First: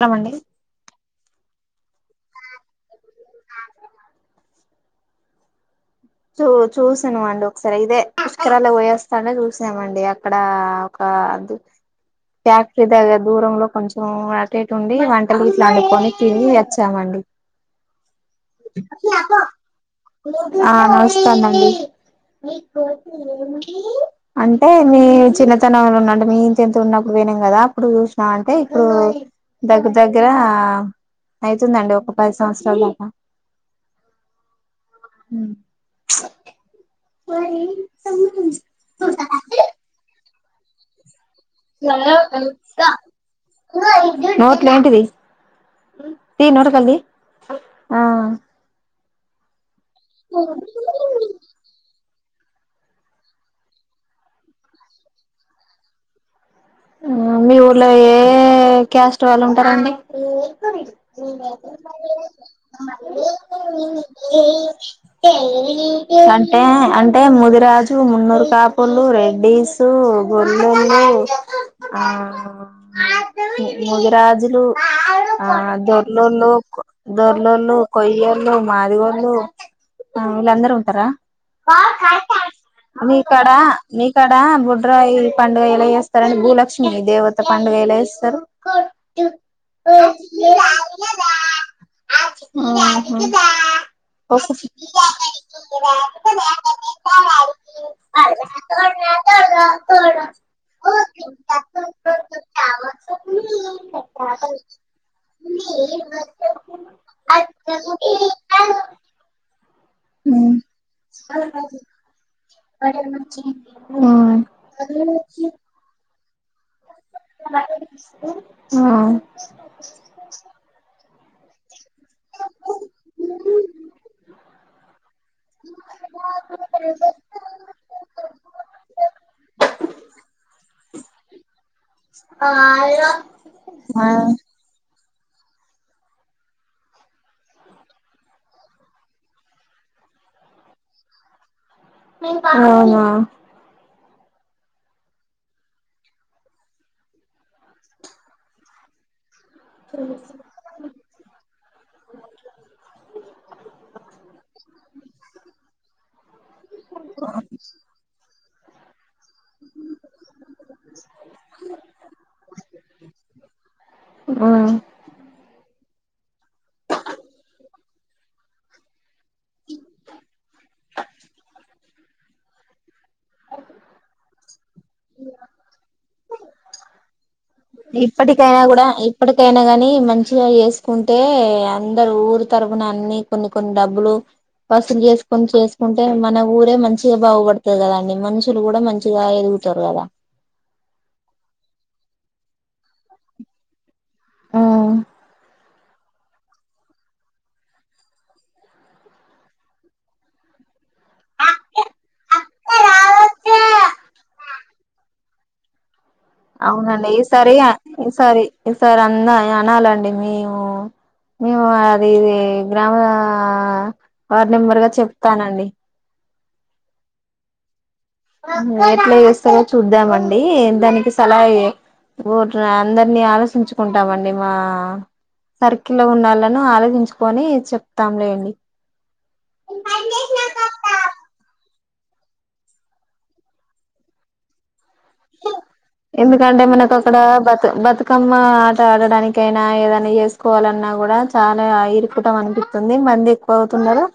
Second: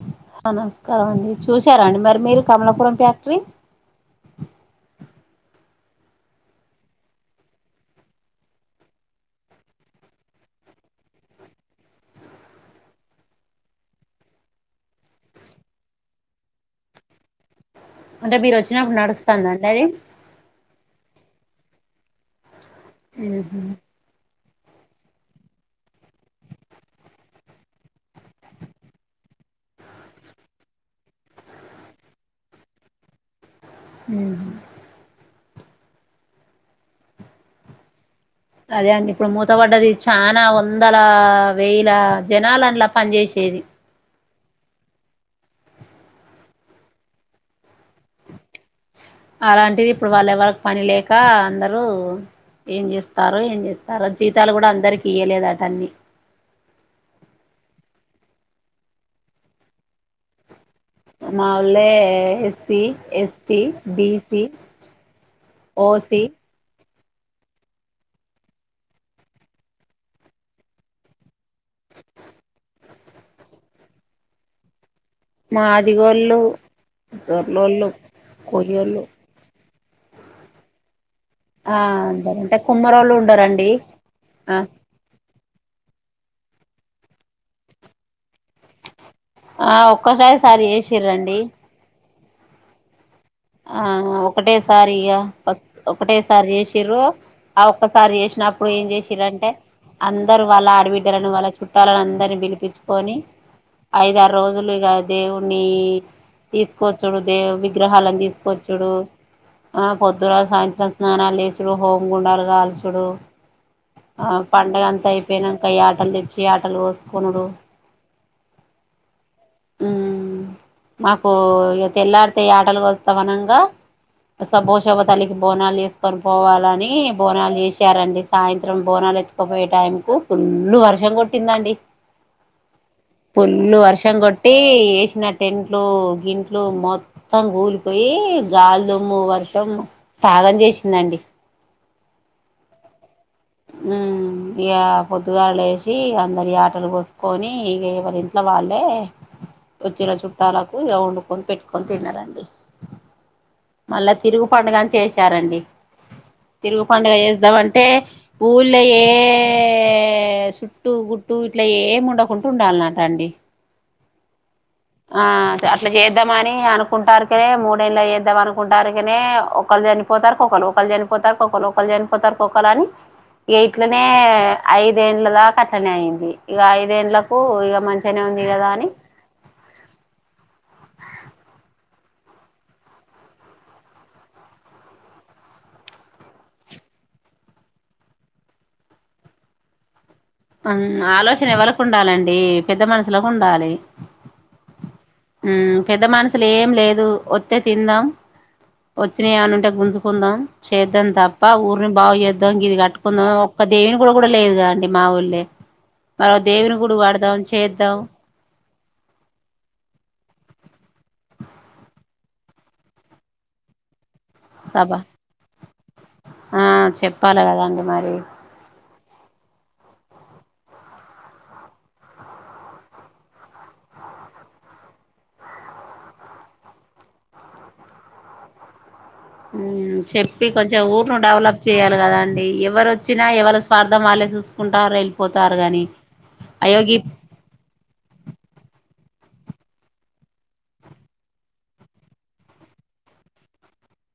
స్తామండి నమస్కారం అండి చూశారండి మరి మీరు కమలాపురం ప క్టరీ చూ చూసాను అండి ఒకసారి ఇదే పుష్కరాలు పోయేస్తానే చూసామండి అక్కడ ఒక ఫ్యాక్టరీ దగ్గర దూరంలో కొంచెం అటుేటుండి వంటలు ఇట్లా వండుకని తిరిగి వచ్చామండి అంటే మీరు వచ్చినప్పుడు నడుస్తుందండి అది ఆ స్తనండి మీ ఉహు ఏ అంటే మీ చిన్నతనంలోంలో ఉన్న అంటే మీ ఇంత ఎంత ఉన్నప్పుడు పోనేం కదా అప్పుడు చూ అంటే ఇప్పుడు దగ్గర దగ్గర అవుతుందండి ఒక పది సంవత్సరాల దాకా ఉమ్ అదే అండి ఇప్పుడు మూత పడ్డది చా వందల వేల జనాలు అందులో పని చేేసేది నోలేంటిది తీయ్నోట్లోకెళ్ళిది అలాంటి వాళ్ళ ఎవరి పని లేక అందరూ ఏం చేస్తారు ఏం చేస్తారో జీతాలు కూడా అందరికి ఇయలేదు అట అన్నిీ మీ ఊర్లో ఏ క్యాస్ట్ వాళ్ళు ఉంటారండి మా ఊళ్ళో ఎస్సీ ఎస్టి బిసి ఓసి అంటే అంటే ముదిరాజు మున్నూరు కాపులు రెడ్డీసు గొర్లోల్లు ఆ ముది రాజులు ఆ మాదిగోళ్ళు దొర్లోళ్ళు దొర్లోళ్ళు కొయ్యేళ్ళు కొయ్యోళ్ళు మాదిగోళ్లు ఆ వీళ్ళందరు ఉంటారా ఆ అంట అంటే కుమ్మరోళ్ళు మీకాడ ఉండరండి మీకాడ ఆ బుడ్రాయి పండుగ ఎలా చేస్తారని భూల లక్ష్మీ దేవత పండగెల ఎస్తారు ఆ ఒక్కసారిసారి చేసి రండి ఆ ఒకటేసారి ఇక ఫస్ ఒకటేసారి జేసిర్రు ఆ ఒక్కసారి చేసినప్పుడు ఏం చేసిర అంటే అందరు వాళ్ళ ఆడబిడ్డని వ చుట్టాలని అందరినీ పిలిపించుకొని ఐద ఆరు రోజులు ఇక దేవుని తీసుకోవచ్చుడు దేవు విగ్రహాలను వోచ్చుడు ఆ పొద్దు మ్మ్ సాయంత్రం స్నానాలు చేసుడు హోమ్ గుండ కా ఉమ్ లేచ్చి యాడు ఆ ఉమ్ మాకు ఇగ తెల్లరీతే ఆటలు కోస్తామనంగా శభోషభ తల్లికి బోనాలు వేసుకొని పోవాలని బోనాలు చేసారండి సాయంత్రం బోనాలు ఎచ్చుకోపోయే టైం కు ఫుల్లు వర్షం కొట్టిందండి ఫుల్లు ఆ వర్షం కోట్ వేసిన టెంట్లు గింట్లు మొత్తం గూలిపోయి గల్దుమ్ము వర్షం తాగం చేసిందండి అవునా ఉమ్ ఇగ పొద్దుగాళ్లు లేసి అందరి యాటలు కొసుకోని ఇక ఎవరి ఇంట్లో వాళ్ళే వచ్చిన చుట్టాలకు ఇగ వండుకొని పెట్టుకొని తిన్నారండి మళ్ళా తిరుగు పండుగని చేసారండి తిరుగు పండుగ చేద్దామంటే ఊళ్ళోయే ఏ చుట్టు గుట్టు ఇట్లా ఏమి ఉండకుంటు ఉండాలన్నట అండి ఆ ఆ అట్లా చేద్దామ అని అనుకుంటారుకనే మూడేళ్ళ చేద్దాం అనుకుంటారుకనే ఒకళ్రు చనిపోతారుక ఒకరు ఒకళ్రు చనిపోతారు ఒకరు ఒకళ్రు చనిపోతారు ఒకరు అని ఏయట్లే ఏ ఐదేళ్ల దాకట్టనే అయింది ఇగ ఐదేన్లక్ ప్పు ఇగా మంచిగానే ఉంది కదా అని తేనె గాని మంచిగా చేసుకుంటే అందరు ఊరు తరపున అన్ని కొన్ని కొన్ని డబ్బులు వసూలు చేసుకొని చేసుకుంటే మన ఊరే మంచిగా బాగుపడుతుంది కదాండి మనుషులు కూడా మంచిగా ఎదుగుతారు కదా ఉమ్ ఆలోచన ఎవరికి ఉండాలండి పెద్ద మనషులకు ఉండాలి ఉమ్ పెద్ద మనుషులు ఏం లేదు వత్తే తిందాం వచ్చినవి ఏమ్మన్న ఉంటే గుంజుకుందాం చేద్దాం తప్ప ఊరిని బాగు చేద్దాం ఇది కట్టుకుందాం ఒక్క దేవిని కూడా లేదుగా అండి మావోల్లే అవునండి ఈసారి ఈసారి ఈ సార్ అంద అనాలండి మేము మేము అది ఇది గ్రామ వార్డు నెంబరుగా సభ చెప్తానండి ఆ చెప్పాలె కద అండి మరి. అప్లై చేస్తరో చూద్దామండి, దానికి సలహ ఊరు అందరిని ఆలోచించుకుంటామండి మా సర్కిల్ లో ఉన్న వాళ్ళను ఆలోచించుకని చెప్తాం లేండి. చెప్పి కొంచెం ఊరును డెవలప్ చేయాలి కదా అండి, ఎవరు వచ్చినా ఎవరి స్వార్ధం వాళ్ళే చూసుకుంటారు. వెళ్ళిపోతారు గాని ఎందుకంటే మనకు అయోగి అక్కడ బతు బతుకమ్మ ఆట ఆడడాని కైనా ఏదైనా చేసుకోవాలన్నా కూడా చాలా ఇరుకుటం అనిపిస్తుంది, మంది ఎక్కువ అవుతున్నారు.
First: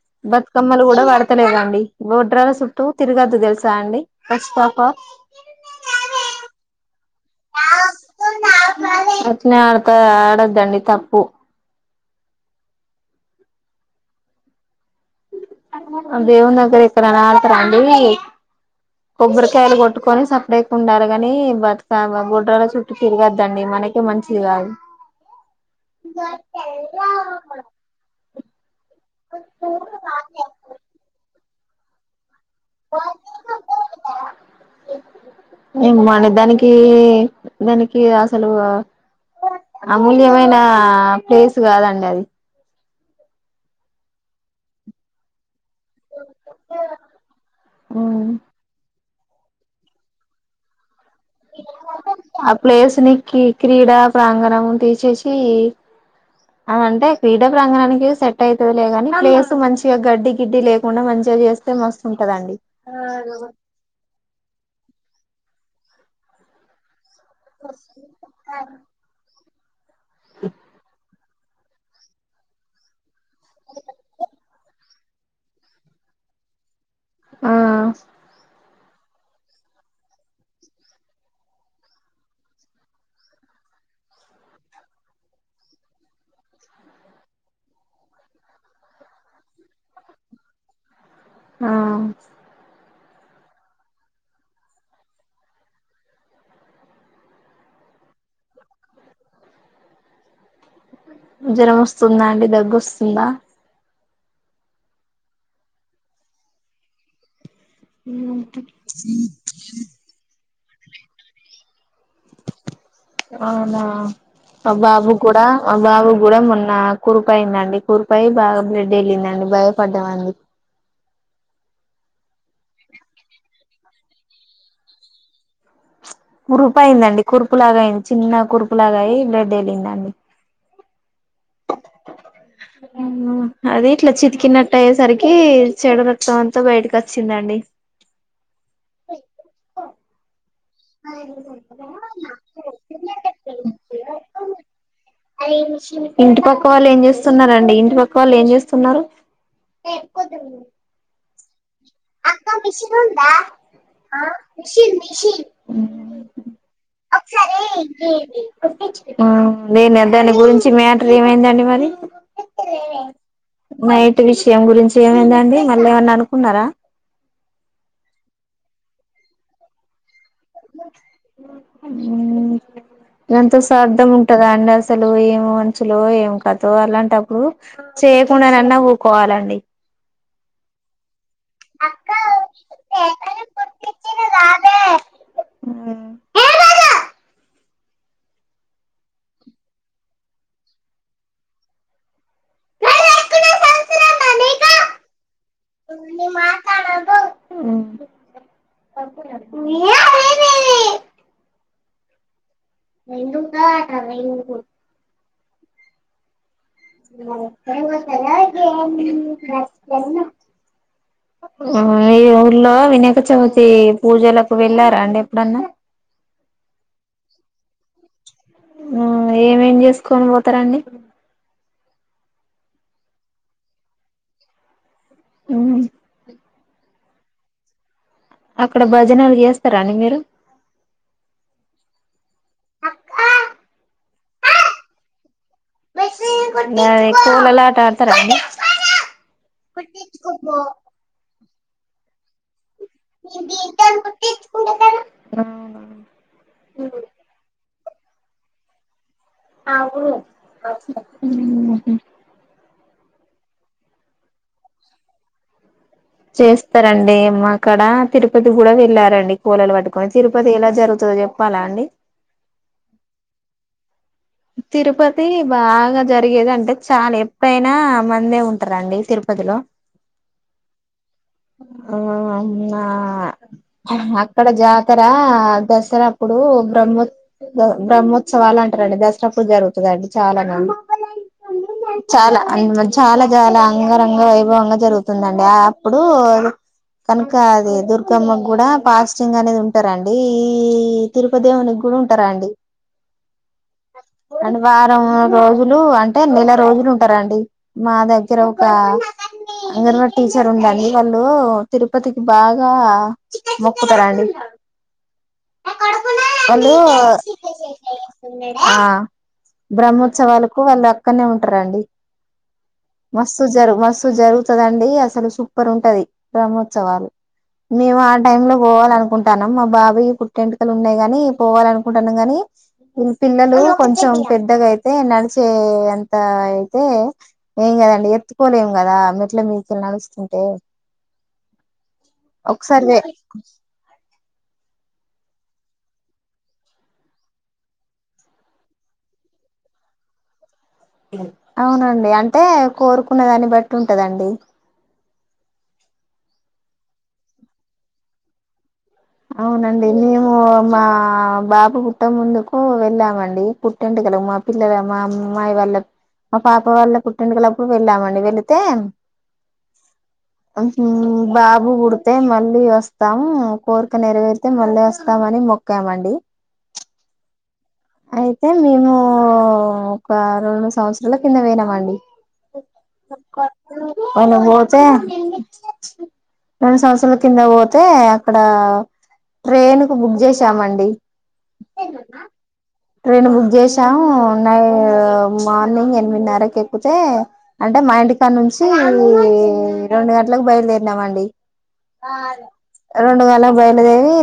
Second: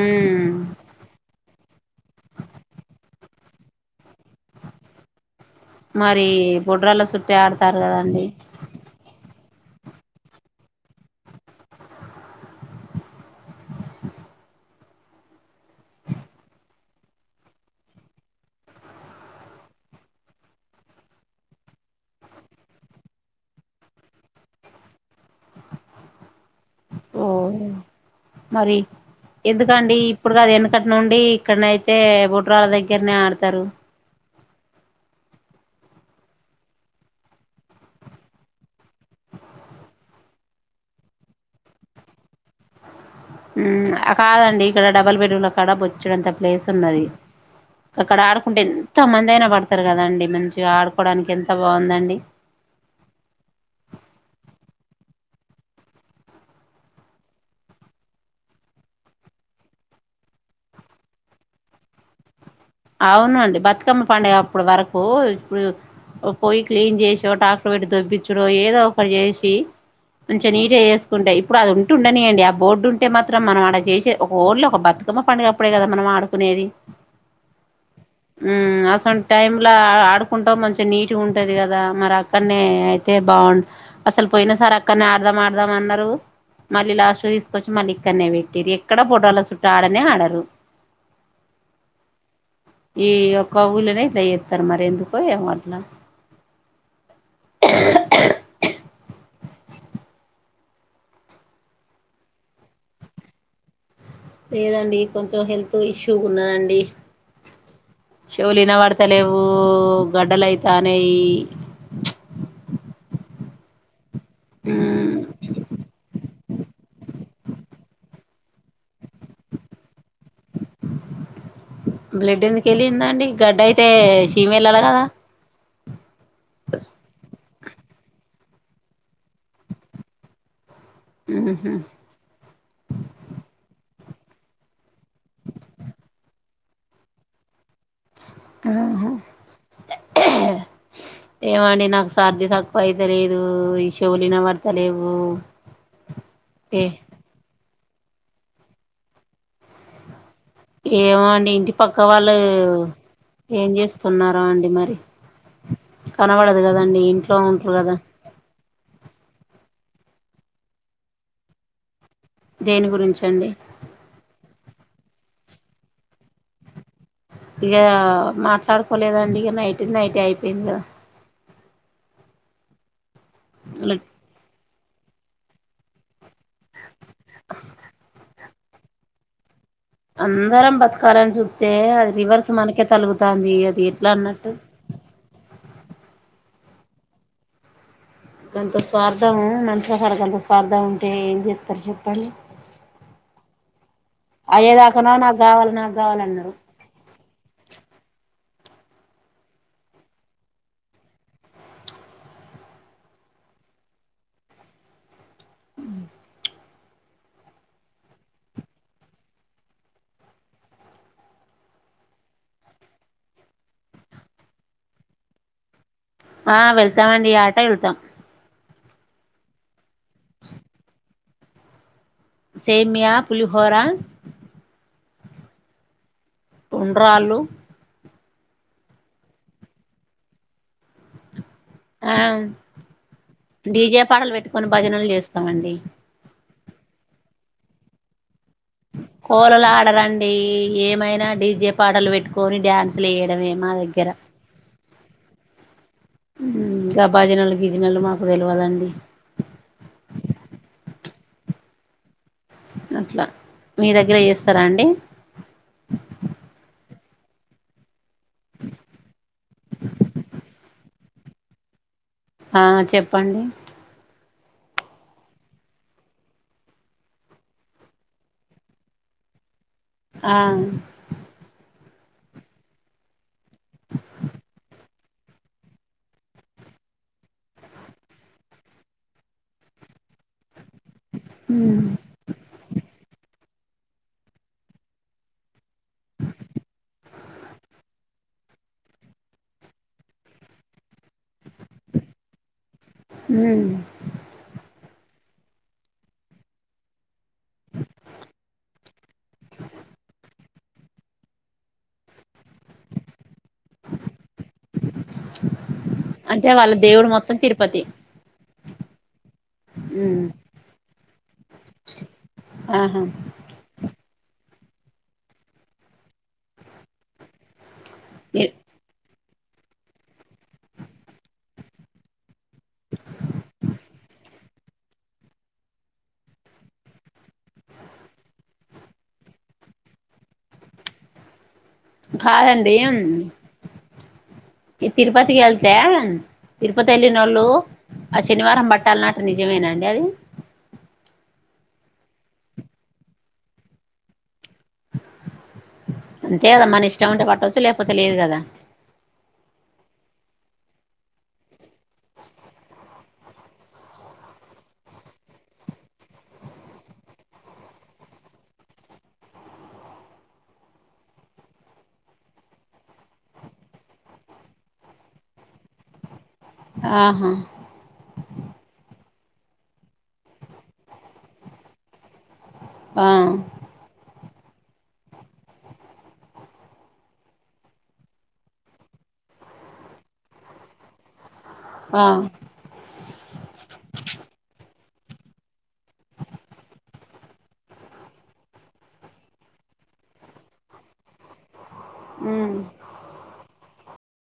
మ్మ్ బతుకమ్మలు కూడా వడతలేదండి, గోడ్రాల సుట్టూ తిరగద్దు తెలుసా అండి, ఫస్ట్ పాఫ్ ఆఫ్ మరి బొడ్రల సుట్టే ఆడతారు కదండి. అట్నే ఆడత ఆడద్దండి తప్పు.. దేవుని దగ్గర ఎక్కడన్న ఆడతార అండి, కొబ్బరికాయలు కొట్టుకొని సప్డేక ఉండాలె గని బతుకవ్వ బోడ్రాల చుట్టూ తిరగద్దండి మనకే మంచిది కాదు. ఓ మరి ఎందుకండి ఇప్పుడు కాదు ఎనుకటి నుండి ఇక్కనయితే బొ బొడ్రాలు వాళ్ళ దగ్గరనే ఆడతరు. ఏమండి దానికి దానికి అసలు అమూల్యమైన ప్లేస్ కాదండి అది. ఉమ్ ఆ కాదండి ఇక్కడ డబల్ బెడ్ రూమ్లకు కడ బొచ్చడంత ప్లేస్ ఉన్నది. అక్కడ ఆడుకుంటే ఎంతమందైన పడతరు కదండీ మంచిగా ఆడు ఆ ప్లేస్ నీ కి క్రీడా ప్రాంగణం తీసేసి సి అదంటే క్రీడా ప్రాంగణానికి సెట్ ఐతుది లే కాని, ప్లేసు మంచిగా గడ్డి గిడ్డి లేకుండా మంచిగా చేస్తే మస్తుంటదండి. అవునండి బతుకమ్మ పండుగ అప్పుడు వరకు ఇప్పుడు పోయి క్లీన్ చేశి ట్రాక్టర్ పెట్టి పెట్ దొబ్బించుడో ఏదో ఒకటి చేసి కి కొంచెం నీట్ గా చేస్ కుంటయ్ ఇప్పుడు అదుంటె ఉంటుండనీయండి ఆ బోర్డు ఉంటే మా త్రం మనం ఆడ చేసేది ఒక ఓళ్ళో ఒక బతుకమ్మ పండుగ అప్పుడే కదా మనం ఆడుకునేది. ఆ ఉమ్ అసోం టైమ్ ల ఆడుకుంటాం మంచిగ నీట్గా ఉంటుంది కదా, మరి అక్కడనే అయితే బావుండు అసలు పోయినసారక్కడనే ఆడదాం ఆడదాం అన్నరు, మళ్ళీ లాస్ట్ తీసుకొచ్చి మళ్ళీ ఇక్కన్నే పెట్టిర్రూ ఎక్కడ ఫోటోల చుట్ట ఆడనే ఆడరు. ఆ ఈ ఒక్క ఉల్లనే ఇట్ల చేత్తరు మరి ఎందుకో ఏమో అట్ల జ్వరం వస్తుందా అండి, దగ్గొస్తుందా? లేదండి కొంచెం హెల్త్ ఇష్యూ ఉన్నదండి. శెవులు ఇనవడత లెవ్వు, గడ్డలయి దనీ అనా ఆ బాబు ఉమ్ కూడా ఆ బాబు కూడా మన కురిపైయిందండి కురపాయి బాగా బ్రెడ్ వెళ్ళిందండి భయపడ్డాం అందు బ్లడ్ ఎందుకు వెెళ్ళిందా అండి గడ్డ అయితే సీమ వెళ్ళాలి కదా కురుపాయిందండి కురు ఉరుపులాగా అయింది చిన్న కురుపులాగా అయి బ్లెడ్ వెళ్ళంద అండి ఉ అదే ఇట్లా చితికినట్టు అయ్యేసరికి చెడు రక్తం అంతా బయటకి వచ్చిందండి ఆహా ఏమండి నాకు సర్ది తక్కువ అయితే లేదు ఈషవులున పడత లేవు ఏ క్క వాళ్ళు ఏం చేస్తున్నారు ఏమంట ఏంటి ప అ మషన్ ఉందా చేస్తున్నారో అండి మిషన్ మరి మిషన్ కనబడదు కదండి ఇంట్లో ఒకసారి ఉంటారు కదా నేను దాని గురించి మ్యాటర్ ఏమైందండి మరి దేని గురించి అండి నయటి విషయం గురించి మ ఏందండి మళ్ళీ ఏమన్నా అనుకున్నారా ఇక మాట్లాడుకోలేదండి ఇక నైట్ నైట్ అయిపో పన్న అ ఎంతో స్ అార్ధం ఉంటదా అండి అసలు ఏం మనుంచులు ఏం కథో అలాంటప్పుడు చేయకుండానన్నా వ్కోవాలండి అందరం బతుకాలని చూస్తతే అది రివర్స్ మనకే తలుగుతుంది అది ఎట్లా అన్నట్టు రాద అంత స్వార్థం నంచిసారికి అంత స్వార్ధం ఉంటే ఏం చెప్తారు చెప్పండి అయేదాకనావు నాకు కావాలి నాకు కావాలన్నారు మీ రెడుూ కట రె ఈ ఊర్లో వినాయక చవితి పూజలకు వెళ్ళారా అండి ఎప్పుడన్నా ఆ వెళ్తామండి ఆట వెళ్తాం ఏమేం చేసుకో కొని పోతారంండి సేమయా పులిహోరా అవు టుండ్రాలుు అక్కడ భజనాలు చేస్తారా అండి మీరు ఆ డీజే పాడలు పెట్టుకొని భజనలు చేస్త స్తమండి ఎక్క వెలా ఆట ఆడతారా అండి కోలలు ఆడరండి ఏమైనా డీజే పాటలు పెట్టుకొని డ్యాన్స్ అసలుయడమే మా దగ్గర అవు బాజీనా రీజినలు మాకు తెలియదండి అవు అట్లా మీ దగ్గర చేస్తారా అండి చేస్తారంండి మా అక్కడ తిరుపతి కూడా వెళ్లారండి కోలలు పటుకొని తిరుపతి ఎలా జరుగుంది చెప్పాలా అండి ఆ చెప్పండి తిరుపతి బాగా జరిగేదింటే చాలా ఎప్పుడైనా మందే ఉంటారంండి తిరుపతిలో ఆ ఆనా అక్కడ జాతర దసరా అప్పుడు బ్రహ్మ బ్రహ్మోత్సవాలు అంటారండి దసరా ప్పు జరుగుతుంద అండి చాలాగాం మ్మ్ చాలా అ చాలా చాలా అంగరంగ వైభవంగా జరుగుతుందండి ఆయాప్ ఇప్పుడు అ కనుక అది దుర్గమ్మ కూడా పాస్టింగ్ అనేది ఉంటారం అండి ఈ తిరుపతిేవునికి కూడా ఉంటారా అండి హ అంటే వారం రోజులు అంటే నెల రోజులు ఉంటారంండి మా దగ్గర ఒక అంగవా టీచర్ ఉందండి వాళ్ళు తిరుపతికి బాగా మొక్కుతారుండి అంటే వాళ్ళ వాళ్ళు దేవుడు మొత్తం తిరుపతి ఆ మ్మ్ బ్రహ్మోత్సవాలకు వాళ్ళు క ండి ఆహా మస్తు జరు మస్తు జరు వదండి అసలు సూపర్ ఉంటది బ్రహ్మోత్సవాలు మేము ఆ టైమ్ లో మీరు- పోవాలి అనుకుంటుాం తనం మా బావ కు టెంట్కలు ఉన్నాయి గాని పోవాల అనుకుంటున్నాను గానీ పిల్లలు కొంచెం పెద్దగా అయితే నడిచే అంత అయితే ఏం కదండి ఎత్తుకోలేం కదా మెట్ల మీకలు నడుస్తుంటే కాాదడి ఒకసారి అ తిరుపతికి వెళ్తే తిరుపతి వెళ్ళినోళ్ళు ఆ శనివారం బట్టాలన్నట్టు నిజమేనాండి అది అవునండి అంటే కోరుకునే దాన్ని బట్టి ఉంటదండి అంతే కదా మన ఇష్టం ఉంటే పట్టవచ్చు లేకపోతే తెలియదు కదా అవునండి మేము మా బాబు కుుట్ట ముందుకు వెళ్ళామండి పుట్టింటు కల మా పిల్లల మా అమ్మాయి వాళ్ళ మా పాప వాళ్ళ కుుట్టింంటిు కలప్పుడు వెళ్ళామండి వెళితే బాబు కుడితే మళ్ళీ వస్తాము కోరిక నెరవేరితే మళ్ళీ వస్తామని మొక్కామండి ఆహా అయితే మేము ఒక రెండు మూడు సంవత్సరాల కింద వేనామండి ఆ పోయిన పోతే నేను సంవత్సరాలు కింద పోతే అక్కడ ట్రైన్ కు బుక్ చేసామండి ఆ ఆ ట్రైన్ బుక్ చేసామున్నాై మార్నింగ్ ఎనిమిదిన్నరకి ఎక్కుకితే అంటే మా ఇంటికాని నుంచి రెండు గంటలకు బయలుదేరినామండి అ అలా బయలుదేవి